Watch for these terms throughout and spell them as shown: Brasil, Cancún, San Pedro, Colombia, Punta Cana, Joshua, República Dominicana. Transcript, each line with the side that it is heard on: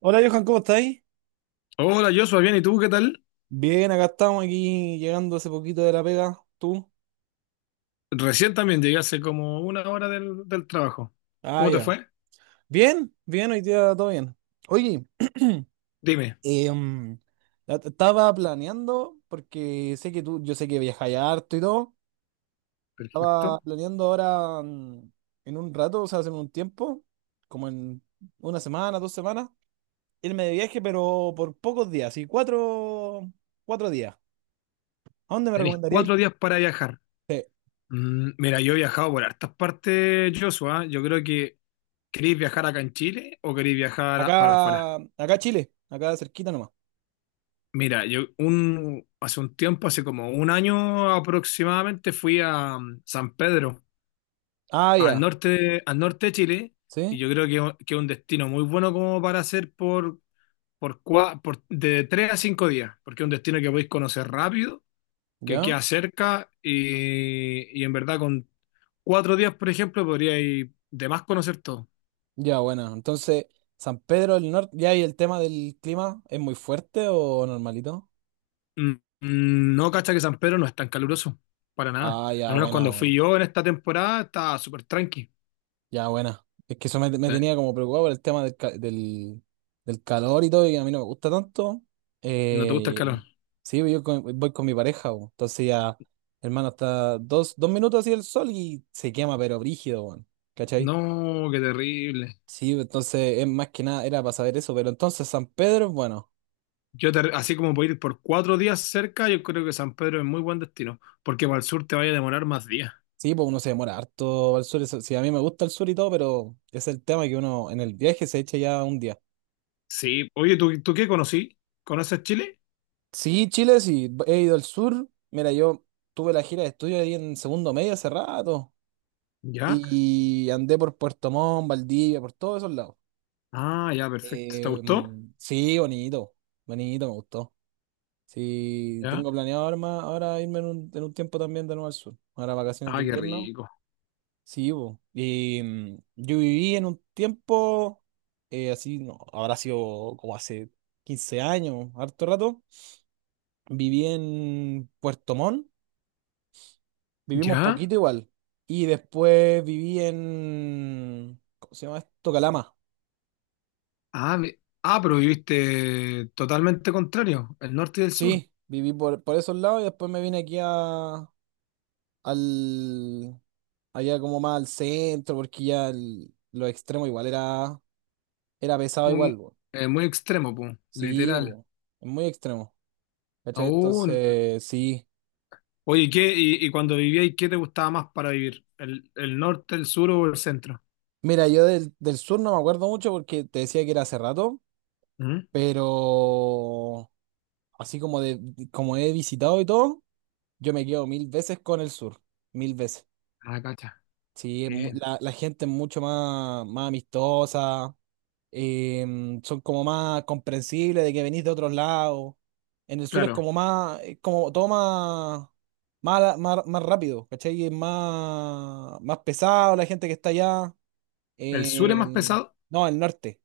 right: Hola, Johan, ¿cómo estáis?
left: Hola, Joshua, bien, ¿y tú qué tal?
right: Bien, acá estamos aquí llegando hace poquito de la pega. ¿Tú?
left: Recién también llegué hace como una hora del trabajo.
right: Ah,
left: ¿Cómo te
right: ya.
left: fue?
right: Bien, bien, hoy día todo bien. Oye,
left: Dime.
right: em, estaba planeando, porque sé que tú, yo sé que viajáis harto y todo. Estaba
left: Perfecto.
right: planeando ahora en un rato, o sea, hace un tiempo, como en una semana, dos semanas, irme de viaje, pero por pocos días, y cuatro días. ¿A dónde me
left: Tenéis
right: recomendaríais?
left: 4 días para viajar.
right: Sí,
left: Mira, yo he viajado por hartas partes, Joshua. Yo creo que queréis viajar acá en Chile o queréis viajar para afuera.
right: acá Chile, acá cerquita nomás.
left: Mira, hace un tiempo, hace como un año aproximadamente, fui a San Pedro,
right: Ah, ya,
left: al norte de Chile, y
right: sí,
left: yo creo que es un destino muy bueno como para hacer por de 3 a 5 días, porque es un destino que podéis conocer rápido, que
right: ya,
left: queda cerca y en verdad con 4 días, por ejemplo, podríais de más conocer todo.
right: ya, bueno. Entonces, San Pedro del Norte, ya, y el tema del clima, ¿es muy fuerte o normalito?
left: Mm, No, cacha que San Pedro no es tan caluroso, para nada.
right: Ah, ya,
left: Al menos
right: buena,
left: cuando fui
right: weón.
left: yo en esta temporada estaba súper tranqui.
right: Ya, buena. Es que eso me, me
left: Eh,
right: tenía como preocupado por el tema del del, calor y todo, y a mí no me gusta tanto.
left: ¿No te gusta el
right: Eh,
left: calor?
right: sí, pues, yo voy con mi pareja, weón. Entonces ya, hermano, está dos minutos así el sol y se quema, pero brígido, weón. ¿Cachai?
left: No, qué terrible.
right: Sí, pues, entonces es más que nada, era para saber eso, pero entonces San Pedro es bueno.
left: Así como puedo ir por 4 días cerca, yo creo que San Pedro es muy buen destino, porque para el sur te vaya a demorar más días.
right: Sí, pues uno se demora harto al sur. Sí, a mí me gusta el sur y todo, pero es el tema que uno en el viaje se echa ya un día.
left: Sí, oye, ¿tú qué conocí? ¿Conoces Chile?
right: Sí, Chile, sí, he ido al sur. Mira, yo tuve la gira de estudio ahí en segundo medio hace rato
left: ¿Ya?
right: y andé por Puerto Montt, Valdivia, por todos esos lados.
left: Ah, ya, perfecto. ¿Te gustó?
right: Sí, bonito, bonito, me gustó. Sí,
left: ¿Ya?
right: tengo planeado ahora, ahora irme en en un tiempo también de nuevo al sur. Ahora vacaciones de
left: Ah, qué
right: invierno.
left: rico.
right: Sí, bo. Y yo viví en un tiempo, así, no, habrá sido como hace 15 años, harto rato. Viví en Puerto Montt, vivimos
left: ¿Ya?
right: poquito igual. Y después viví en, ¿cómo se llama esto? Calama.
left: Ah, pero viviste totalmente contrario, el norte y el sur.
right: Sí, viví por esos lados y después me vine aquí al, allá como más al centro, porque ya los extremos igual era pesado igual,
left: Muy,
right: bo.
left: muy extremo, pues,
right: Sí,
left: literal.
right: bo, es muy extremo. ¿Cachai?
left: Oh,
right: Entonces, sí.
left: oye, ¿Qué? Y cuando vivíais, ¿qué te gustaba más para vivir? ¿El norte, el sur o el centro?
right: Mira, yo del sur no me acuerdo mucho porque te decía que era hace rato,
left: ¿Mm?
right: pero así como he visitado y todo, yo me quedo mil veces con el sur, mil veces.
left: Ah, cacha.
right: Sí,
left: Bien.
right: la gente es mucho más, más amistosa, son como más comprensibles de que venís de otros lados. En el sur es
left: Claro,
right: como más, es como todo más, más rápido, ¿cachai? Es más, más pesado la gente que está allá.
left: el sur es más
right: Eh,
left: pesado,
right: no, el norte.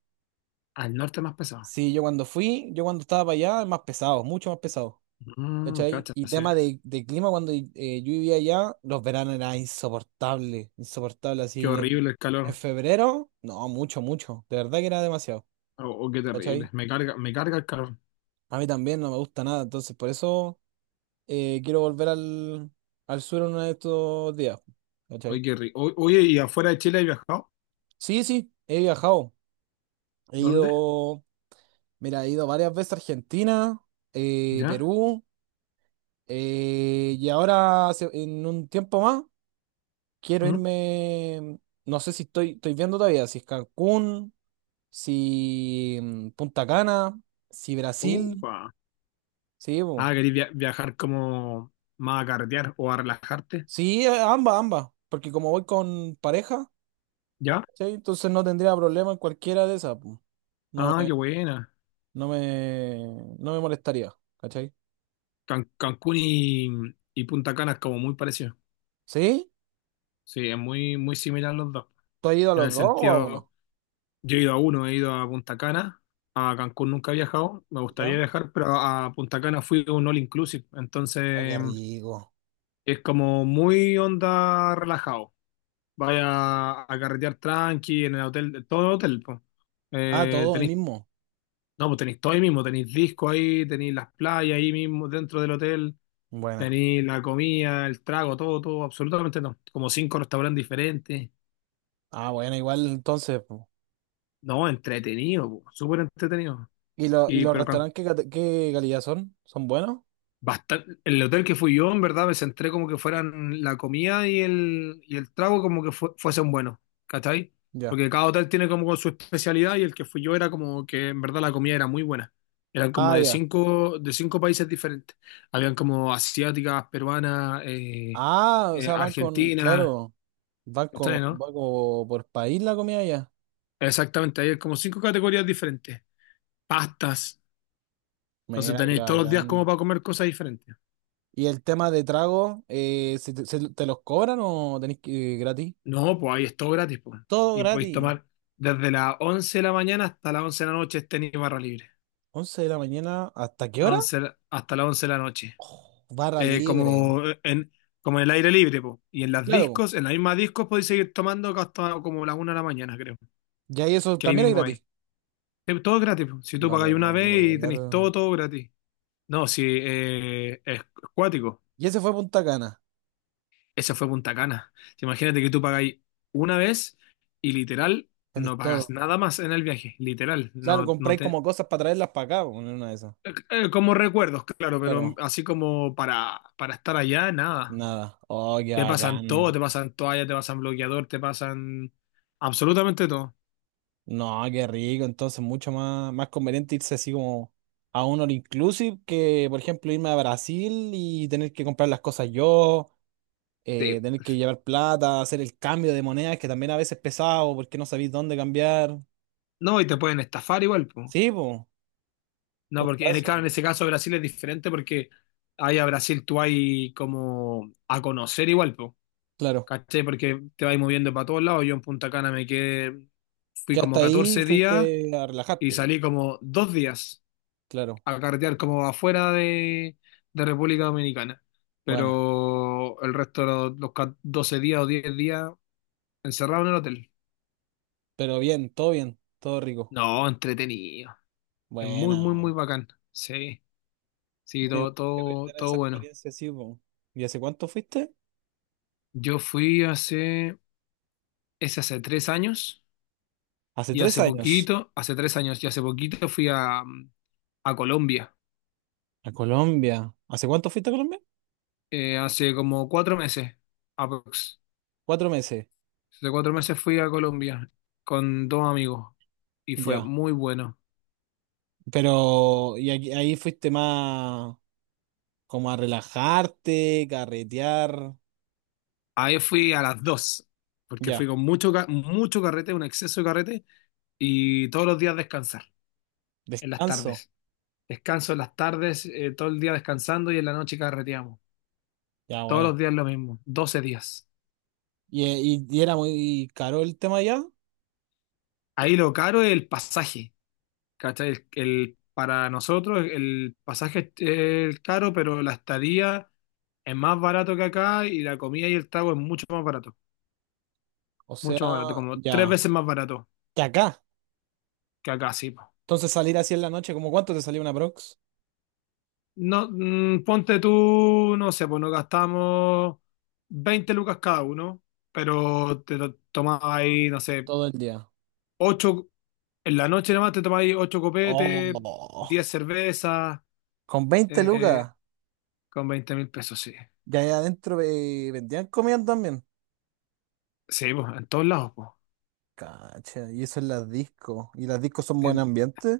left: al norte es más pesado.
right: Sí, yo cuando fui, yo cuando estaba para allá, es más pesado, mucho más pesado. ¿Cachai?
left: Cacha,
right: Y
left: sí.
right: tema de clima, cuando yo vivía allá, los veranos eran insoportables, insoportables
left: Qué
right: así
left: horrible el
right: en
left: calor.
right: febrero, no, mucho, mucho. De verdad que era demasiado.
left: Oh, oh, qué terrible.
right: ¿Cachai?
left: Me carga el calor.
right: A mí también no me gusta nada, entonces por eso quiero volver al sur uno de estos días.
left: Oye,
right: ¿Cachai?
left: qué rico. Oye, ¿y afuera de Chile has viajado?
right: Sí, sí, he viajado. He
left: ¿Dónde?
right: ido, mira, he ido varias veces a Argentina,
left: ¿Ya?
right: Perú. Y ahora, en un tiempo más, quiero
left: ¿Mm?
right: irme. No sé si estoy viendo todavía, si es Cancún, si Punta Cana, si Brasil.
left: Upa.
right: Sí, po.
left: Ah, ¿querés viajar como más a carretear o a relajarte?
right: Sí, ambas, ambas. Porque como voy con pareja,
left: ¿Ya?
right: ¿sí? Entonces no tendría problema en cualquiera de esas. Po. No
left: Ah,
right: me,
left: qué buena.
right: no me molestaría, ¿cachai?
left: Cancún y Punta Cana es como muy parecido.
right: ¿Sí?
left: Sí, es muy, muy similar los dos.
right: ¿Tú has ido a
left: En el
right: los dos o a uno?
left: sentido, yo he ido a uno, he ido a Punta Cana. A Cancún nunca he viajado, me gustaría
right: ¿Ya?
left: viajar, pero a Punta Cana fui a un all inclusive.
right: Oh, qué
left: Entonces,
right: rico.
left: es como muy onda relajado. Vaya a carretear tranqui en el hotel, todo el hotel, po.
right: Ah, todo hoy
left: Tenéis,
right: mismo.
left: no, pues tenéis todo ahí mismo, tenéis disco ahí, tenéis las playas ahí mismo dentro del hotel,
right: Buena.
left: tenéis la comida, el trago, todo, todo, absolutamente no. Como cinco restaurantes diferentes.
right: Ah, bueno, igual entonces.
left: No, entretenido, po, súper entretenido.
right: ¿Y, y
left: Y
right: los
left: pero Can-
right: restaurantes qué, qué calidad son? ¿Son buenos?
left: Bastante, el hotel que fui yo, en verdad, me centré como que fueran la comida y y el trago como que fuesen buenos, ¿cachai?
right: Ya.
left: Porque cada hotel tiene como su especialidad y el que fui yo era como que en verdad la comida era muy buena. Eran como
right: Ah,
left: de
right: ya.
left: cinco países diferentes. Habían como asiáticas, peruanas,
right: Ah, o sea, van con,
left: argentinas,
right: claro, van
left: ¿cachai,
right: con,
left: no?
right: van como por país la comida ya.
left: Exactamente, hay como cinco categorías diferentes. Pastas, entonces
right: Mira, qué
left: tenéis todos los días como
right: bacán.
left: para comer cosas diferentes.
right: ¿Y el tema de trago, ¿se te, te los cobran o tenés que gratis?
left: No, pues ahí es todo gratis, pues.
right: Todo
left: Y podéis
right: gratis.
left: tomar desde las 11 de la mañana hasta las 11 de la noche es tenis barra libre.
right: Once de la mañana, ¿hasta qué
left: A
right: hora?
left: once la- hasta las 11 de la noche.
right: Oh, barra
left: Eh,
right: libre.
left: como eh, en, como en el aire libre, pues. Y
right: Claro,
left: en las mismas discos podéis seguir tomando hasta como las 1 de la mañana, creo.
right: ya y eso
left: Que ahí
right: también es
left: mismo hay.
right: gratis.
left: Todo gratis, po. Si tú
right: No te
left: pagáis una
right: puedo
left: vez y
right: creer.
left: tenéis todo, todo gratis. No, si es cuático.
right: Y ese fue Punta Cana.
left: Esa fue Punta Cana. Si, imagínate que tú pagáis una vez y literal
right: Tenéis
left: no pagas
right: todo.
left: nada más en el viaje, literal.
right: Claro,
left: No,
right: compráis como cosas para traerlas para acá, po, en una de esas.
left: Como recuerdos, claro, pero
right: Claro.
left: así como para estar allá, nada.
right: Nada. Oh, qué
left: Te pasan todo,
right: bacán.
left: te pasan toalla, te pasan bloqueador, te pasan absolutamente todo.
right: No, qué rico. Entonces, mucho más, más conveniente irse así como a un all inclusive que, por ejemplo, irme a Brasil y tener que comprar las cosas yo,
left: Sí.
right: tener que llevar plata, hacer el cambio de monedas, que también a veces es pesado porque no sabéis dónde cambiar.
left: No, y te pueden estafar igual, po.
right: Sí, pues,
left: No,
right: todo
left: porque claro,
right: caso.
left: en ese caso Brasil es diferente porque ahí a Brasil tú hay como a conocer igual, po.
right: Claro.
left: ¿Cachai? Porque te vas moviendo para todos lados. Yo en Punta Cana me quedé, fui
right: Que
left: como
right: hasta ahí
left: 14
right: fuiste
left: días
right: a
left: y
right: relajarte. Po.
left: salí como 2 días.
right: Claro.
left: A carretear como afuera de República Dominicana.
right: Buena.
left: Pero el resto de los 12 días o 10 días encerrado en el hotel.
right: Pero bien, todo rico.
left: No, entretenido. Es muy,
right: Buena.
left: muy, muy
right: Po.
left: bacán. Sí, sí,
right: Amigo,
left: todo,
right: qué rico
left: todo,
right: tener
left: todo
right: esa
left: bueno.
right: experiencia así, po. ¿Y hace cuánto fuiste?
left: Yo fui hace, es hace 3 años
right: Hace
left: y
right: tres
left: hace
right: años
left: poquito, hace tres años y hace poquito fui a Colombia.
right: a Colombia. ¿Hace cuánto fuiste a Colombia?
left: Hace como 4 meses, aprox.
right: 4 meses,
left: Hace 4 meses fui a Colombia con dos amigos y fue
right: ya.
left: muy bueno.
right: Pero, ¿y ahí fuiste más como a relajarte, carretear?
left: Ahí fui a las 2 porque fui
right: Ya,
left: con mucho carrete, un exceso de carrete, y todos los días descansar, en las
right: descanso.
left: tardes. Descanso en las tardes, todo el día descansando y en la noche carreteamos.
right: Ya,
left: Todos los
right: buena.
left: días lo mismo, 12 días.
right: ¿Y, y era muy caro el tema ya?
left: Ahí lo caro es el pasaje, ¿cachai? Para nosotros el pasaje es caro, pero la estadía es más barato que acá y la comida y el trago es
right: O sea,
left: mucho más barato, como tres
right: ya.
left: veces más barato
right: Que acá.
left: que acá, sí.
right: Entonces salir así en la noche, ¿cómo cuánto te salió una prox?
left: No, ponte tú, no sé, pues nos gastamos 20 lucas cada uno, pero tomás ahí, no sé,
right: Todo el día.
left: 8 en la noche nomás te tomás ahí 8 copetes,
right: Oh,
left: 10 cervezas,
right: con veinte
left: eh,
right: lucas.
left: con $20.000, sí.
right: Ya ahí adentro vendían comida también.
left: Sí, pues, en todos lados, pues.
right: Cacha, y eso es las discos. ¿Y las discos son buen
left: El-
right: ambiente?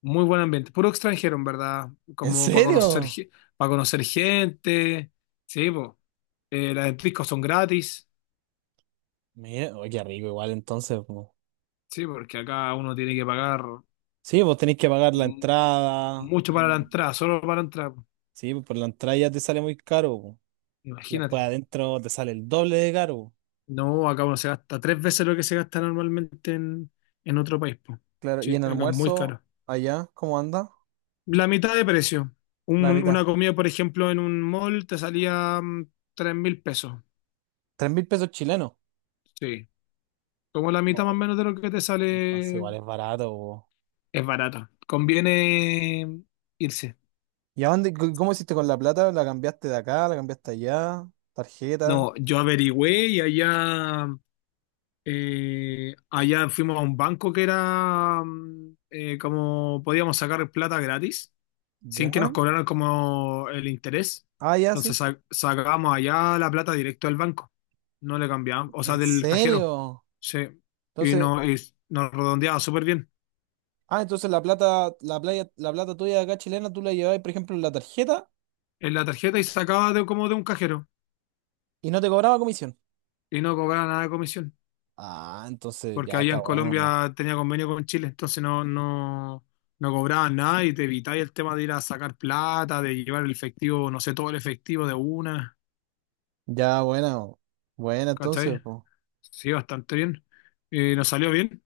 left: Muy buen ambiente, puro extranjero, en verdad,
right: ¿En
left: como para conocer,
right: serio?
left: para conocer gente, sí, pues. Las discos son gratis,
right: Mira, oye, qué rico igual entonces. Po.
left: sí, porque acá uno tiene que pagar.
right: Sí, vos tenés que pagar la
left: mm,
right: entrada.
left: Mucho para la entrada, solo para la entrada.
right: Sí, pues por la entrada ya te sale muy caro. Po. Y después
left: Imagínate.
right: adentro te sale el doble de caro. Po.
left: No, acá uno se gasta tres veces lo que se gasta normalmente en otro país, po.
right: Claro, y
left: Sí,
right: en
left: acá es muy
right: almuerzo,
left: caro.
right: allá, ¿cómo anda?
left: La mitad de precio.
right: La mitad.
left: Una comida, por ejemplo, en un mall te salía $3.000.
right: 3.000 pesos chilenos.
left: Sí. Como la mitad más o
right: Oh,
left: menos de lo que te
right: entonces
left: sale.
right: igual es barato. Po.
left: Es barata. Conviene irse.
right: ¿Y a dónde, cómo hiciste con la plata? ¿La cambiaste de acá? ¿La cambiaste allá? ¿Tarjeta?
left: No, yo averigüé y allá fuimos a un banco que era como podíamos sacar plata gratis, sin
right: ¿Ya?
left: que nos cobraran como el interés.
right: Ah, ya,
left: Entonces
right: sí.
left: sacábamos allá la plata directo del banco. No le cambiábamos, o sea,
right: ¿En
left: del cajero.
right: serio?
left: Sí. Y,
right: Entonces,
left: no, y nos redondeaba súper bien
right: ah, entonces la plata, la playa, la plata tuya de acá chilena, tú la llevabas, por ejemplo, en la tarjeta
left: en la tarjeta y sacaba como de un cajero
right: y no te cobraba comisión.
left: y no cobraba nada de comisión.
right: Ah, entonces
left: Porque
right: ya
left: allá
right: está
left: en
right: bueno, po.
left: Colombia tenía convenio con Chile, entonces no cobraban nada y te evitabas el tema de ir a sacar plata, de llevar el efectivo, no sé, todo el efectivo de una,
right: Ya bueno, bueno, entonces,
left: ¿cachai?
right: po.
left: Sí, bastante bien. Nos salió bien.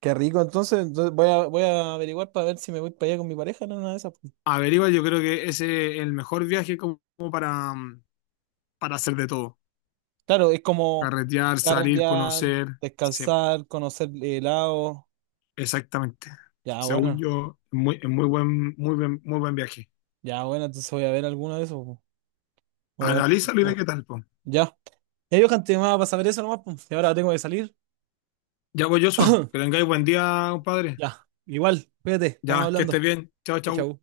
right: Qué rico, entonces, entonces voy voy a averiguar para ver si me voy para allá con mi pareja, no, una de esas. Po.
left: Averigua, yo creo que ese es el mejor viaje como para hacer de todo.
right: Claro, es como
left: Carretear, salir,
right: carretear,
left: conocer. Sí,
right: descansar, conocer helado.
left: exactamente.
right: Ya
left: Según
right: bueno,
left: yo, es muy buen, muy buen, muy buen viaje.
right: ya bueno, entonces voy a ver alguno de esos, po. Voy a ver,
left: Analízalo y ve qué
right: no,
left: tal, po.
right: ya. Ya, Johan, te llamaba para saber eso nomás, po. Y ahora tengo que salir.
left: Ya voy, Joshua. Que tengáis buen día, compadre.
right: Ya, igual, cuídate, estamos
left: Ya, que estés
right: hablando.
left: bien. Chao, chao.
right: Chau.